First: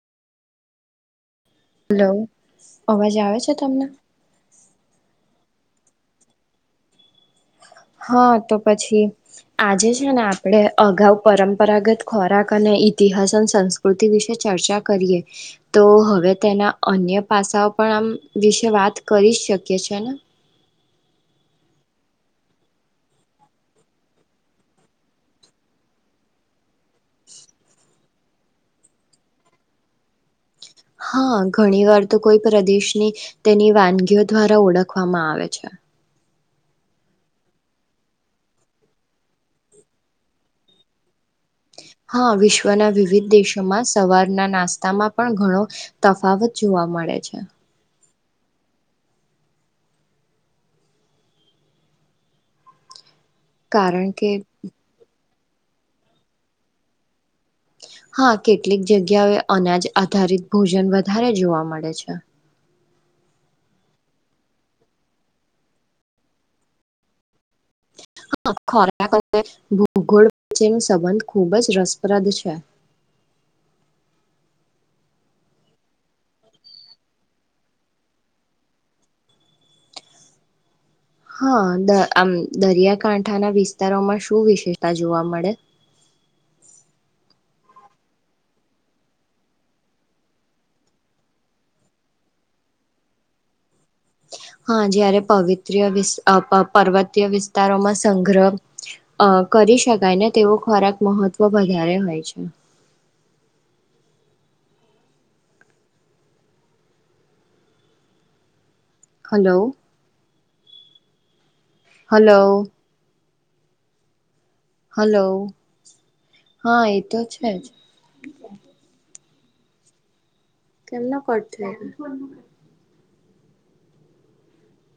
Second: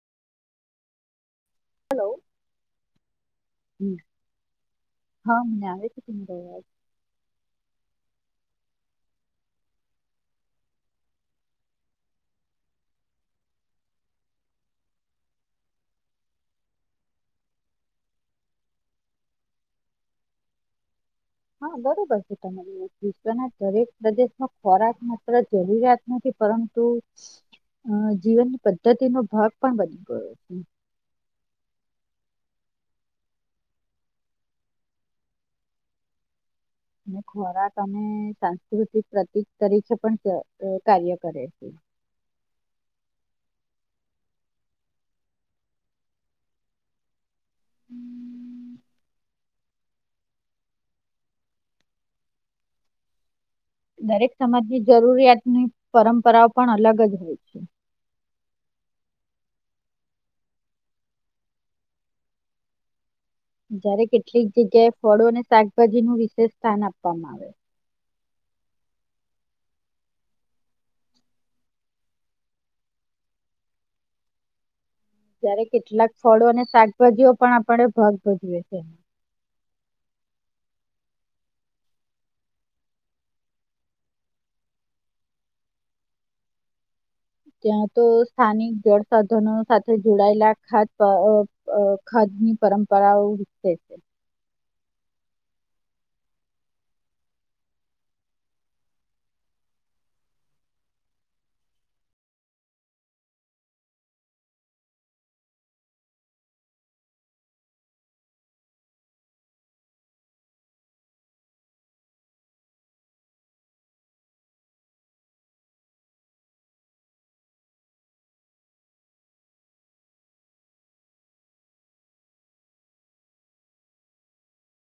Hello. અવાજ આવે છે? તમને હમ્મ. હા. આવે છે કે નહીં અવાજ હા તો પછી આજે છે ને આપણેે અગાઉ પરંપરાગત ખોરાક અને ઈતિહાસ અને સંસ્કૃતિ વિશે ચર્ચા કરીએ. તો હવે તેના અન્ય પાસાઓ પણ આમ વિશે વાત કરી જ શકીએ છે ને હા બરોબર છે ત વિશ્વના દરેક પ્રદેશમાં ખોરાક માત્ર જરૂરિયાત નથી પરંતુ તો જીવન પદ્ધતિનો ભાગ પણ બની ગયો છે. હા ઘણી વાર તો કોઈ પ્રદેશની તેની વાનગીઓ દ્વારા ઓળખવામાં આવે છે. અને ખોરાક સાંસ્કૃતિક પ્રતિક તરીકે પણ કાર્ય કરે છે. હા વિશ્વના વિવિધ દેશોમાં સવારના નાસ્તામાં પણ ઘણો તફાવત જોવા મળે છે. કારણ કે દરેક સમાજની જરૂરિયાત ની પરંપરા પણ અલગ જ હોય છે. હા કેટલીક જગ્યાઓએ અનાજ આધારિત ભોજન વધારે જોવા મળે છે. જયારે કેટલીક જગ્યાએ ફળો અને શાકભાજી નું વિશેષ સ્થાન આપવામાં આવે. હ ખોરાક ભૂગોળ વચ્ચેનો સંબંધ ખૂબ જ રસપ્રદ છે. ત્યારે કેટલાક ફળો અને શાકભાજીઓ પણ આપણે ભાગ ભજવેએ છે. હા આમ દરિયાકાંઠાના વિસ્તારોમાં શું વિશેષતા જોવા મળે. ત્યાં તો સ્થાનિક જળ સાધનો સાથે જોડાયેલા ખદ ખદ ની પરંપરાઓતે છે. હા જયારે પવિત્ર્ય વિ પર્વતીય વિસ્તારોમાં સંગ્રહ કરી શકાય ને તેવો ખોરાક મહત્વ વધારે હોય છે. હલો. હલો. હલો હા એતો છે જ [unintelligible]